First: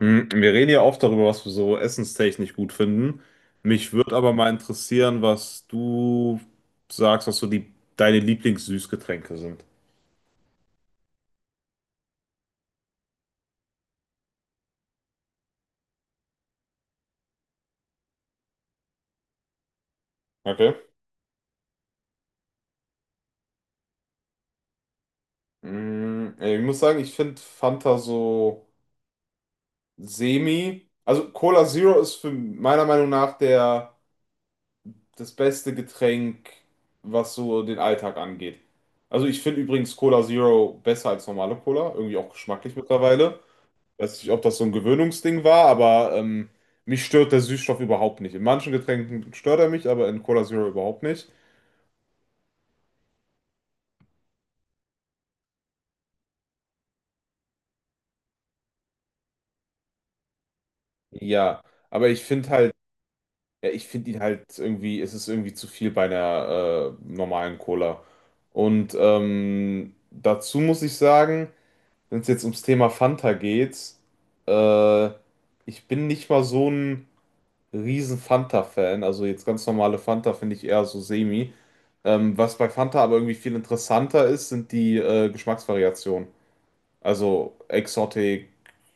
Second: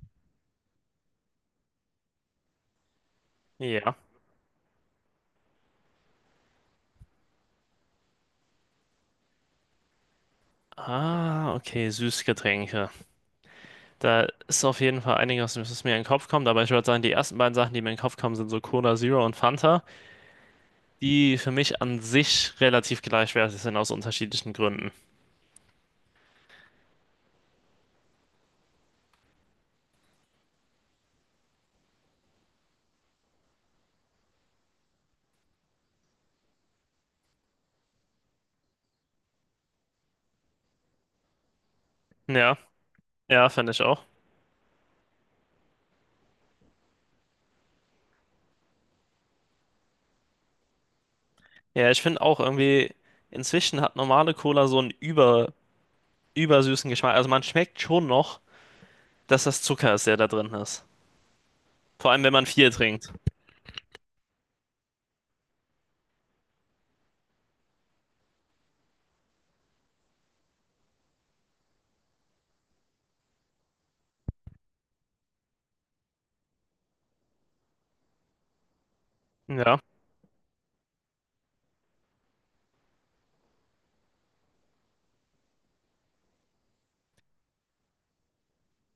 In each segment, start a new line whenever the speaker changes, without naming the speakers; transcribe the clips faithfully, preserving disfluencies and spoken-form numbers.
Hm, Wir reden ja oft darüber, was wir so essenstechnisch gut finden. Mich
Ja.
würde aber mal interessieren, was du sagst, was so die, deine Lieblingssüßgetränke sind.
Ah, okay, Süßgetränke. Da ist auf jeden Fall einiges, was mir in den Kopf kommt, aber ich würde sagen, die ersten beiden Sachen, die mir in den Kopf kommen, sind so Cola Zero und Fanta,
Okay.
die für mich an sich relativ gleichwertig sind aus unterschiedlichen Gründen.
Hm, Ich muss sagen, ich finde Fanta so semi. Also Cola Zero ist für meiner Meinung nach der, das beste Getränk, was so den Alltag angeht. Also ich finde übrigens Cola Zero besser als normale Cola, irgendwie auch
Ja,
geschmacklich mittlerweile.
ja, finde ich auch.
Weiß nicht, ob das so ein Gewöhnungsding war, aber ähm, mich stört der Süßstoff überhaupt nicht. In manchen Getränken stört er mich, aber in Cola Zero überhaupt nicht.
Ja, ich finde auch irgendwie, inzwischen hat normale Cola so einen über, übersüßen Geschmack. Also man schmeckt schon noch, dass das Zucker ist, der da drin ist.
Ja, aber
Vor allem,
ich
wenn man
finde
viel
halt,
trinkt.
ja, ich finde ihn halt irgendwie, es ist irgendwie zu viel bei einer äh, normalen Cola. Und ähm, dazu muss ich sagen, wenn es jetzt ums Thema Fanta geht, äh, ich bin nicht mal so ein riesen Fanta-Fan. Also jetzt ganz
Ja,
normale Fanta finde ich eher so semi. Ähm, was bei Fanta aber irgendwie viel interessanter ist, sind die äh, Geschmacksvariationen. Also Exotic,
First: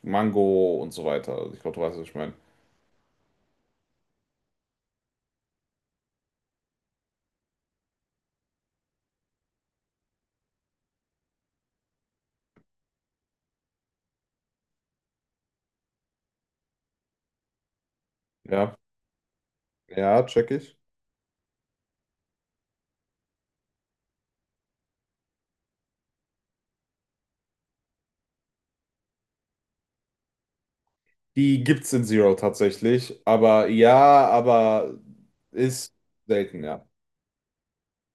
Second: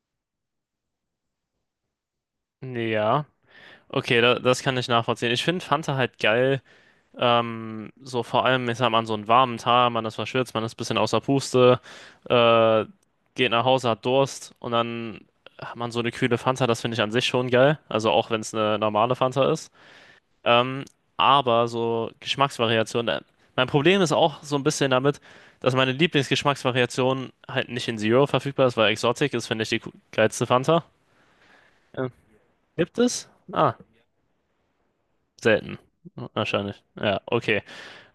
Mango und so weiter. Also ich glaube, du weißt, was ich meine.
ja. Okay, da, das kann ich nachvollziehen. Ich finde Fanta halt geil. Ähm, so vor allem, ich sag mal, an so einem warmen Tag, man ist verschwitzt, man ist ein bisschen außer Puste, äh, geht nach Hause, hat Durst und dann hat man so eine kühle Fanta, das finde ich an sich schon geil. Also auch wenn es
Ja,
eine normale Fanta ist.
ja, check ich.
Ähm, aber so Geschmacksvariationen, äh, mein Problem ist auch so ein bisschen damit, dass meine Lieblingsgeschmacksvariation halt nicht in Zero verfügbar ist, weil Exotic ist, finde ich, die ku- geilste Fanta.
Die gibt's in
Ja.
Zero
Gibt
tatsächlich,
es?
aber
Ah,
ja, aber
selten.
ist selten,
Wahrscheinlich.
ja.
Ja, okay.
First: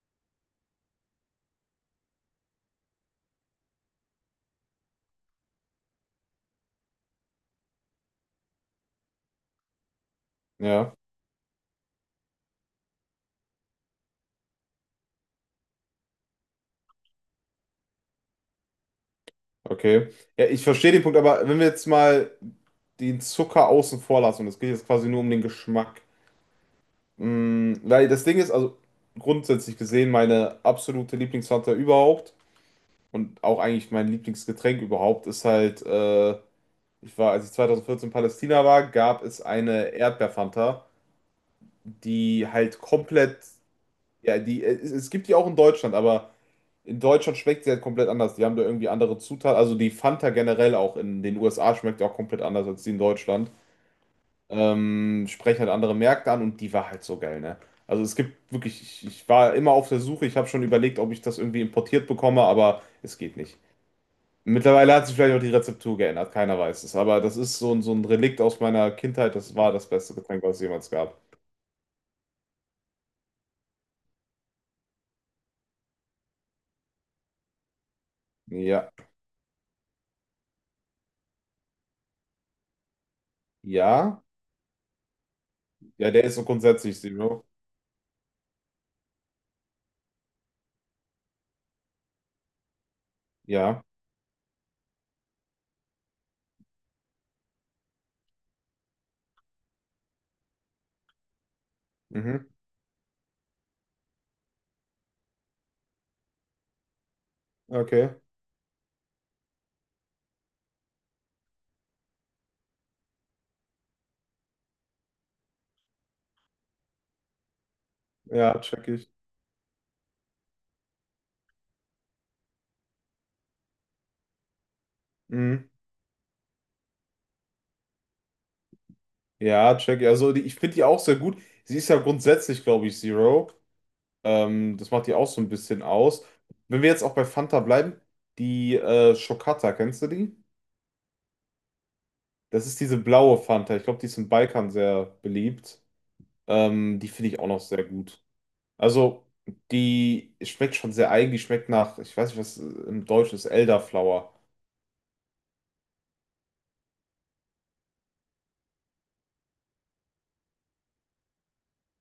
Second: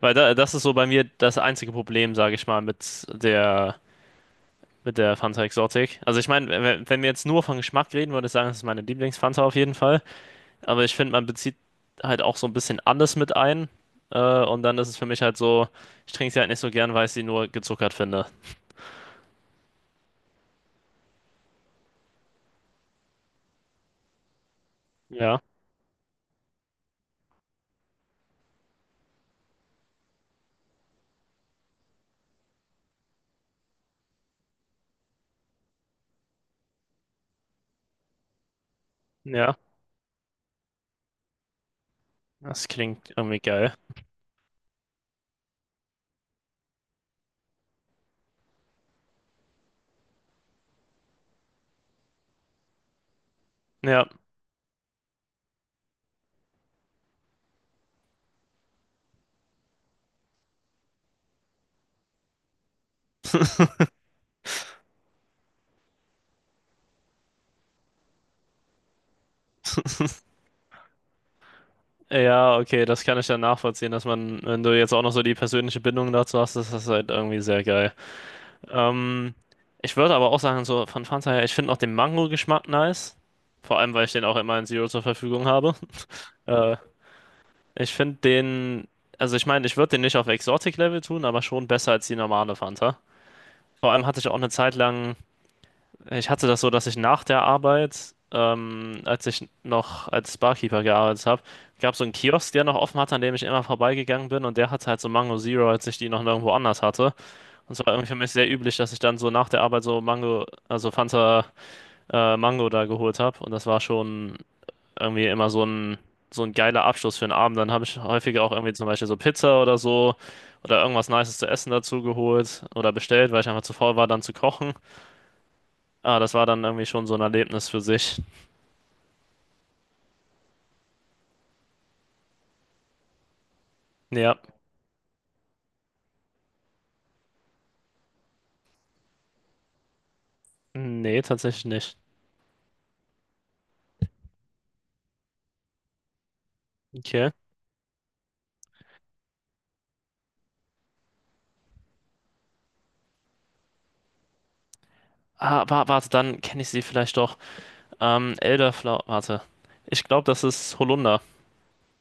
Weil da, das ist so bei mir das einzige Problem, sage ich mal, mit der, mit der Fanta Exotic. Also ich meine, wenn, wenn wir jetzt nur von Geschmack reden, würde ich sagen, das ist meine Lieblingsfanta auf jeden Fall. Aber
Ja,
ich finde, man bezieht halt auch so ein bisschen alles mit ein. Äh, und dann ist es für mich halt so, ich trinke sie halt nicht so gern, weil ich sie nur gezuckert finde.
okay. Ja, ich verstehe den Punkt, aber wenn wir jetzt mal den Zucker außen vor lassen, und es geht jetzt quasi nur um
Ja,
den Geschmack. Mm, weil das Ding ist, also grundsätzlich gesehen, meine absolute Lieblingsfanta überhaupt. Und auch eigentlich mein Lieblingsgetränk überhaupt ist halt, äh, ich war, als ich zweitausendvierzehn in Palästina war, gab es
ja,
eine Erdbeerfanta, die
das
halt
klingt
komplett,
irgendwie geil.
ja, die, äh, es, es gibt die auch in Deutschland, aber in Deutschland schmeckt sie halt komplett anders. Die haben da irgendwie andere Zutaten. Also die Fanta generell auch in den U S A schmeckt ja auch komplett anders als die in Deutschland.
Ja,
Ähm, sprechen halt andere Märkte an und die war halt so geil, ne? Also es gibt wirklich, ich, ich war immer auf der Suche, ich habe schon überlegt, ob ich das irgendwie importiert bekomme, aber es geht nicht. Mittlerweile hat sich vielleicht auch die Rezeptur geändert, keiner weiß es. Aber das ist so, ein- so ein Relikt aus meiner Kindheit. Das war das beste Getränk, was es jemals gab.
ja, okay, das kann ich dann nachvollziehen, dass man, wenn du jetzt auch noch so die persönliche Bindung dazu hast, das ist halt irgendwie sehr geil.
Ja.
Ähm, ich würde aber auch sagen, so von Fanta her, ich finde auch den Mango-Geschmack nice. Vor allem, weil ich
Ja?
den auch immer in Zero zur Verfügung habe.
Ja, der ist so
Äh,
grundsätzlich Zero.
ich finde den, also ich meine, ich würde den nicht auf Exotic-Level tun, aber schon besser als die normale Fanta.
Ja.
Vor allem hatte ich auch eine Zeit lang, ich hatte das so, dass ich nach der Arbeit, ähm, als ich noch als Barkeeper gearbeitet habe, gab so einen
Mhm.
Kiosk, der noch offen hatte, an dem ich immer vorbeigegangen bin und der hatte halt so Mango Zero, als ich die noch nirgendwo anders hatte. Das war irgendwie für
Okay.
mich sehr üblich, dass ich dann so nach der Arbeit so Mango, also Fanta äh, Mango da geholt habe. Und das war schon irgendwie immer so ein, so ein geiler Abschluss für den Abend. Dann habe ich häufiger auch
Ja,
irgendwie zum
check
Beispiel
ich.
so Pizza oder so oder irgendwas Nices zu essen dazu geholt oder bestellt, weil ich einfach zu faul war, dann zu kochen.
Mhm.
Ah, das war dann irgendwie schon so ein Erlebnis für sich.
Ja, check ich. Also die, ich finde die auch sehr gut. Sie ist ja grundsätzlich, glaube ich, Zero.
Ja,
Ähm, das macht die auch so ein bisschen aus. Wenn wir jetzt auch bei Fanta bleiben, die äh, Schokata, kennst du die?
nee, tatsächlich nicht.
Das ist diese blaue Fanta. Ich glaube, die ist im Balkan sehr beliebt. Ähm, die finde
Okay.
ich auch noch sehr gut. Also, die schmeckt schon sehr eigen. Die schmeckt nach, ich weiß nicht, was äh, im Deutsch ist, Elderflower.
Ah, wa- warte, dann kenne ich sie vielleicht doch. Ähm, Elderflower, warte. Ich glaube, das ist Holunder.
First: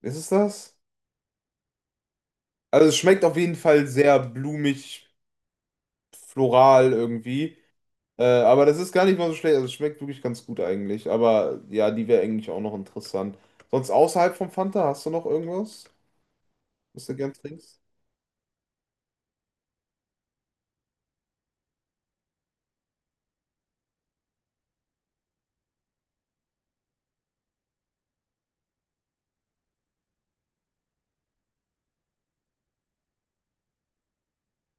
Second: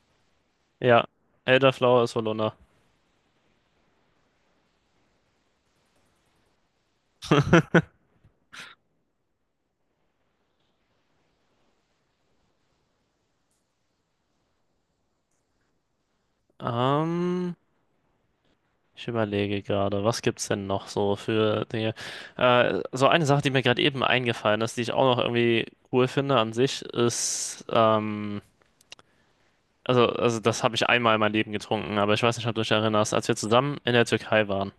Ist es das?
Ja, Elderflower ist Holunder.
Also, es schmeckt auf jeden Fall sehr blumig, floral irgendwie. Äh, aber das ist gar nicht mal so schlecht. Also, es schmeckt wirklich ganz gut eigentlich. Aber ja, die wäre eigentlich auch noch interessant. Sonst außerhalb vom Fanta, hast du noch irgendwas, was du gern
Ähm,
trinkst?
ich überlege gerade, was gibt's denn noch so für Dinge? Äh, so eine Sache, die mir gerade eben eingefallen ist, die ich auch noch irgendwie cool finde an sich, ist, ähm, also, also das habe ich einmal in meinem Leben getrunken, aber ich weiß nicht, ob du dich erinnerst, als wir zusammen in der Türkei waren.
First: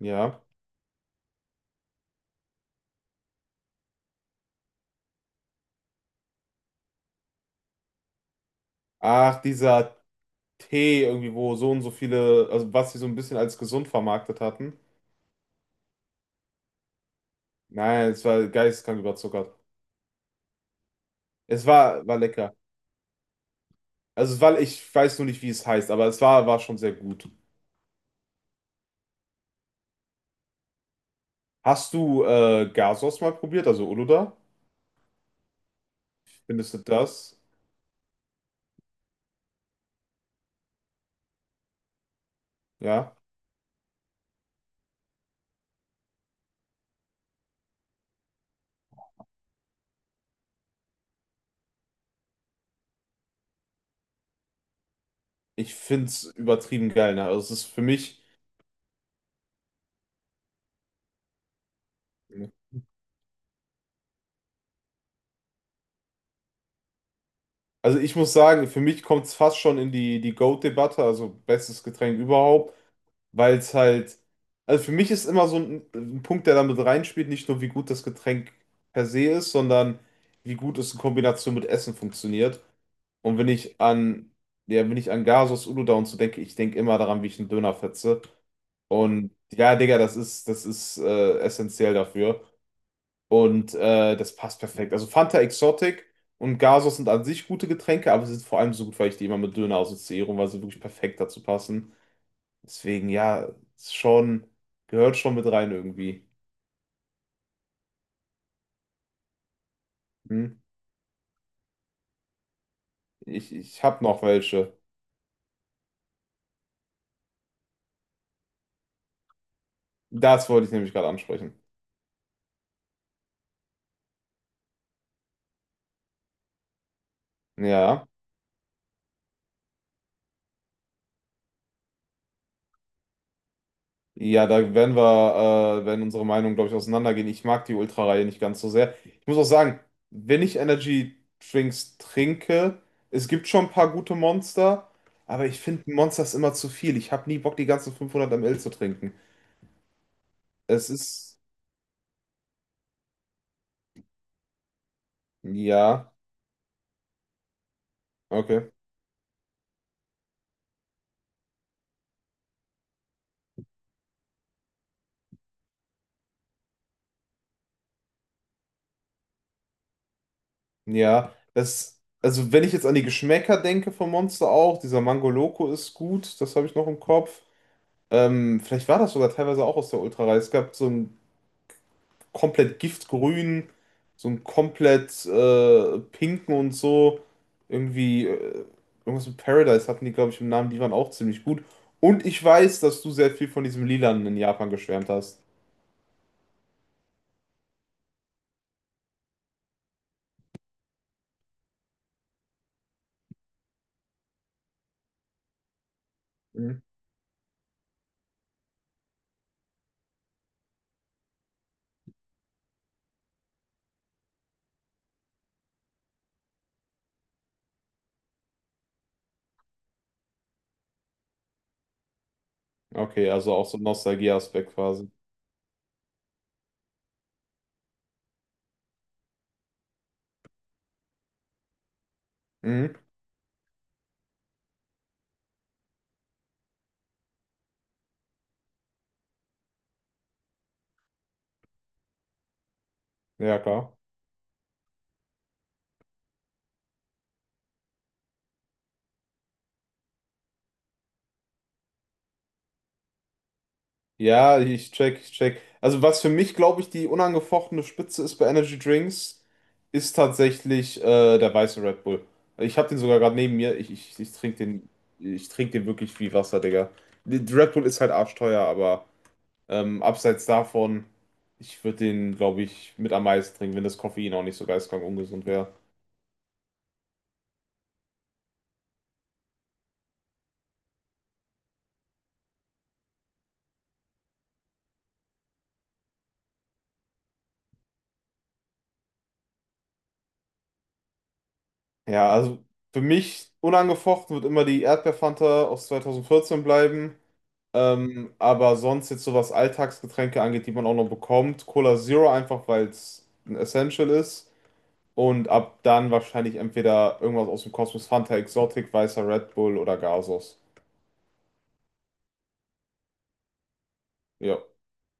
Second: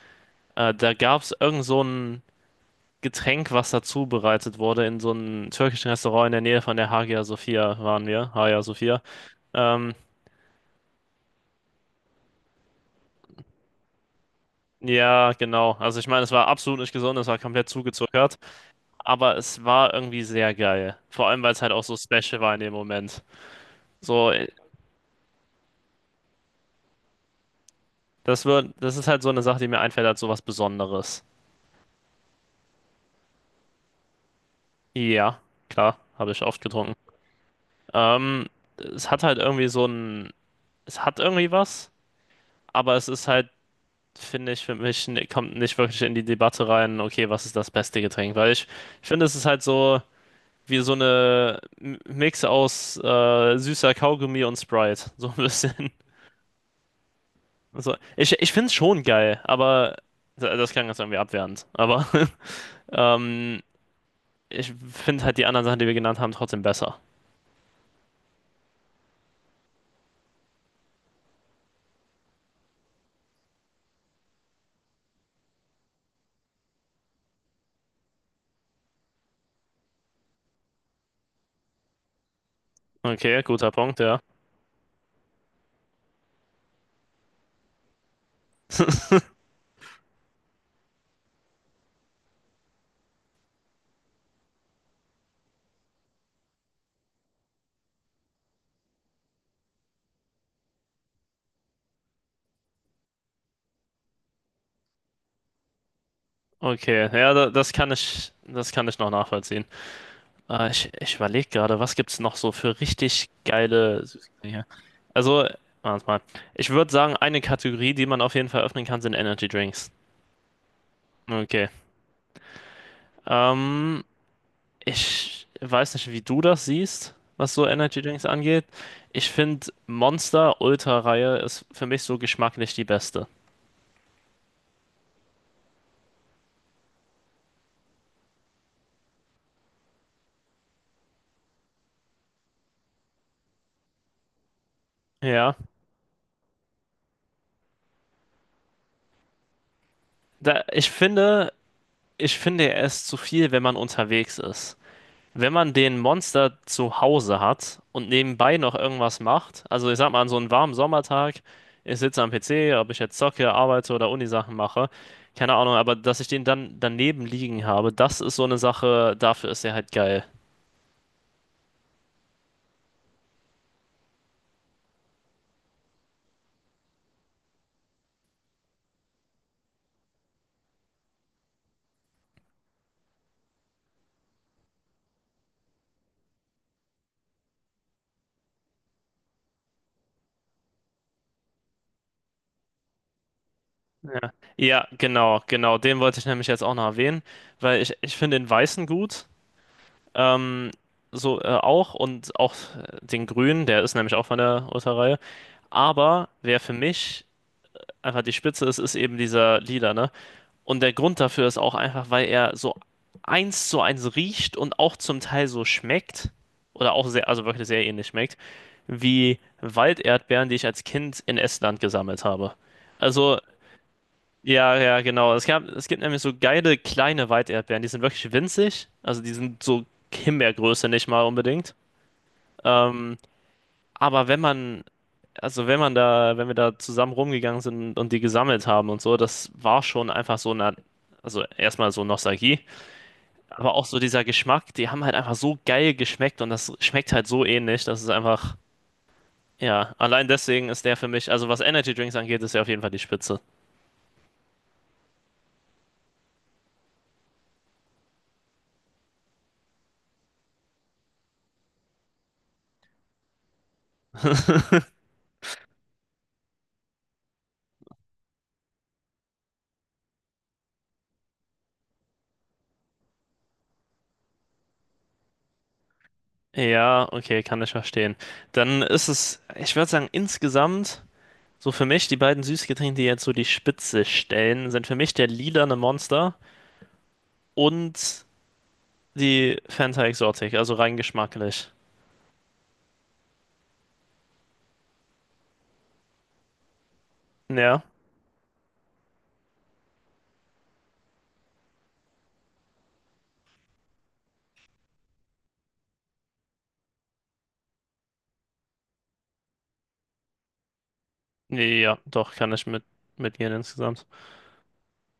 Ja.
Äh, da gab's irgend so ein Getränk, was dazu bereitet wurde in so einem türkischen Restaurant in der Nähe von der Hagia Sophia waren wir, Hagia Sophia.
Ach,
Ähm,
dieser Tee irgendwie, wo so und so viele, also was sie so ein bisschen als gesund vermarktet hatten.
ja, genau. Also ich meine, es war absolut nicht gesund, es war komplett
Nein, es
zugezuckert.
war geisteskrank
Aber
überzuckert.
es war irgendwie sehr geil. Vor allem, weil es
Es
halt auch so
war, war
special war
lecker.
in dem Moment. So,
Also,
äh,
weil ich weiß nur nicht, wie es heißt, aber es war, war schon sehr gut.
das wird, das ist halt so eine Sache, die mir einfällt als so was Besonderes.
Hast du äh, Gasos mal probiert, also Uluda?
Ja, klar, habe ich oft
Findest du
getrunken.
das?
Ähm, es hat halt irgendwie so ein, es hat irgendwie was, aber es
Ja.
ist halt, finde ich, für mich n- kommt nicht wirklich in die Debatte rein, okay, was ist das beste Getränk? Weil ich, ich finde, es ist halt so wie so eine M- Mix aus äh, süßer Kaugummi und Sprite, so ein
Ich
bisschen.
find's übertrieben geil, ne? Also, es ist für
Also,
mich,
ich, ich finde es schon geil, aber das klang jetzt irgendwie abwertend. Aber ähm, ich finde halt die anderen Sachen, die wir genannt haben, trotzdem besser.
also ich muss sagen, für mich kommt's fast schon in die, die GOAT-Debatte, also bestes Getränk überhaupt. Weil es halt, also für mich ist immer so ein, ein Punkt, der damit reinspielt, nicht nur wie gut das Getränk per se ist, sondern wie gut es in Kombination mit Essen funktioniert. Und
Okay,
wenn
guter
ich
Punkt, ja.
an, ja, wenn ich an Gasos Uludağ und so denke, ich denke immer daran, wie ich einen Döner fetze. Und ja, Digga, das ist, das ist äh, essentiell dafür. Und äh, das passt perfekt. Also Fanta Exotic und Gasos sind an sich gute Getränke, aber sie sind vor allem so gut, weil ich die immer mit Döner assoziiere, und weil sie wirklich perfekt dazu passen. Deswegen, ja, ist schon, gehört schon mit rein irgendwie.
Okay, ja, da- das kann ich, das kann ich noch nachvollziehen.
Hm?
Äh, ich ich überlege gerade, was gibt's noch so für richtig
Ich, ich habe
geile
noch
Süßigkeiten hier?
welche.
Also, warte mal. Ich würde sagen, eine Kategorie, die man auf jeden Fall öffnen kann, sind Energy Drinks.
Das wollte ich nämlich gerade ansprechen.
Okay. Ähm, ich weiß nicht, wie du das siehst, was so Energy
Ja.
Drinks angeht. Ich finde Monster Ultra-Reihe ist für mich so geschmacklich die beste.
Ja, da werden wir, äh, werden unsere Meinungen, glaube ich, auseinandergehen. Ich mag die Ultra-Reihe nicht ganz so sehr. Ich muss auch sagen, wenn ich Energy Drinks trinke, es gibt schon ein paar gute Monster, aber
Ja,
ich finde Monsters immer zu viel. Ich habe nie Bock, die ganzen fünfhundert Milliliter zu trinken.
da, ich
Es ist,
finde, ich finde er ist zu viel, wenn man unterwegs ist. Wenn man den
ja,
Monster zu Hause hat und nebenbei
okay.
noch irgendwas macht, also ich sag mal, an so einem warmen Sommertag, ich sitze am P C, ob ich jetzt zocke, arbeite oder Unisachen mache, keine Ahnung, aber dass ich den dann daneben liegen habe, das ist so eine Sache, dafür ist er halt geil.
Ja, das, also wenn ich jetzt an die Geschmäcker denke vom Monster auch, dieser Mango Loco ist gut, das habe ich noch im Kopf. Ähm, vielleicht war das sogar teilweise auch aus der Ultra-Reihe. Es gab so einen komplett giftgrünen, so einen komplett äh, pinken und so. Irgendwie, äh, irgendwas mit Paradise hatten die, glaube ich, im Namen, die waren auch ziemlich gut. Und ich weiß, dass du sehr viel von diesem Lilanen
Ja.
in Japan
Ja,
geschwärmt hast.
genau, genau. Den wollte ich nämlich jetzt auch noch erwähnen, weil ich, ich finde den Weißen gut. Ähm, so äh, auch und auch äh, den Grünen, der ist nämlich auch von der Urter-Reihe. Aber wer für
Mhm.
mich einfach die Spitze ist, ist eben dieser Lila, ne? Und der Grund dafür ist auch einfach, weil er so eins zu eins riecht und auch zum Teil so schmeckt. Oder auch sehr, also wirklich sehr ähnlich schmeckt, wie Walderdbeeren, die ich als Kind in Estland gesammelt habe.
Okay,
Also.
also auch so ein Nostalgie-Aspekt
Ja, ja,
quasi.
genau. Es gab, es gibt nämlich so geile kleine Weiterdbeeren, die sind wirklich winzig. Also die sind so Himbeergröße nicht mal unbedingt.
Mhm.
Ähm, aber wenn man, also wenn man da, wenn wir da zusammen rumgegangen sind und die gesammelt haben und so, das war schon einfach so eine, also erstmal so Nostalgie,
Ja,
aber auch
klar.
so dieser Geschmack, die haben halt einfach so geil geschmeckt und das schmeckt halt so ähnlich, dass es einfach, ja, allein deswegen ist der für mich, also was Energy Drinks angeht, ist der auf jeden Fall die Spitze.
Ja, ich check, ich check. Also was für mich, glaube ich, die unangefochtene Spitze ist bei Energy Drinks, ist tatsächlich äh, der weiße Red Bull. Ich habe den sogar gerade neben mir. Ich, ich, ich trinke den, ich trinke den wirklich wie Wasser, Digga. Die- die Red Bull ist halt arschteuer, aber ähm, abseits davon, ich würde den, glaube ich, mit am meisten trinken, wenn das Koffein auch nicht so geistkrank ungesund wäre.
Ja, okay, kann ich verstehen. Dann ist es, ich würde sagen, insgesamt, so für mich, die beiden Süßgetränke, die jetzt so die Spitze stellen, sind für mich der lilane Monster und die Fanta Exotic, also rein geschmacklich.
Ja, also für mich unangefochten wird immer die Erdbeerfanta aus zweitausendvierzehn bleiben.
Ja,
Ähm, aber sonst jetzt so was Alltagsgetränke angeht, die man auch noch bekommt, Cola Zero einfach, weil es ein Essential ist. Und ab dann wahrscheinlich entweder irgendwas aus dem Kosmos, Fanta Exotic, weißer Red Bull oder Gasos.
ja, doch, kann ich mit, mitgehen insgesamt.
Ja.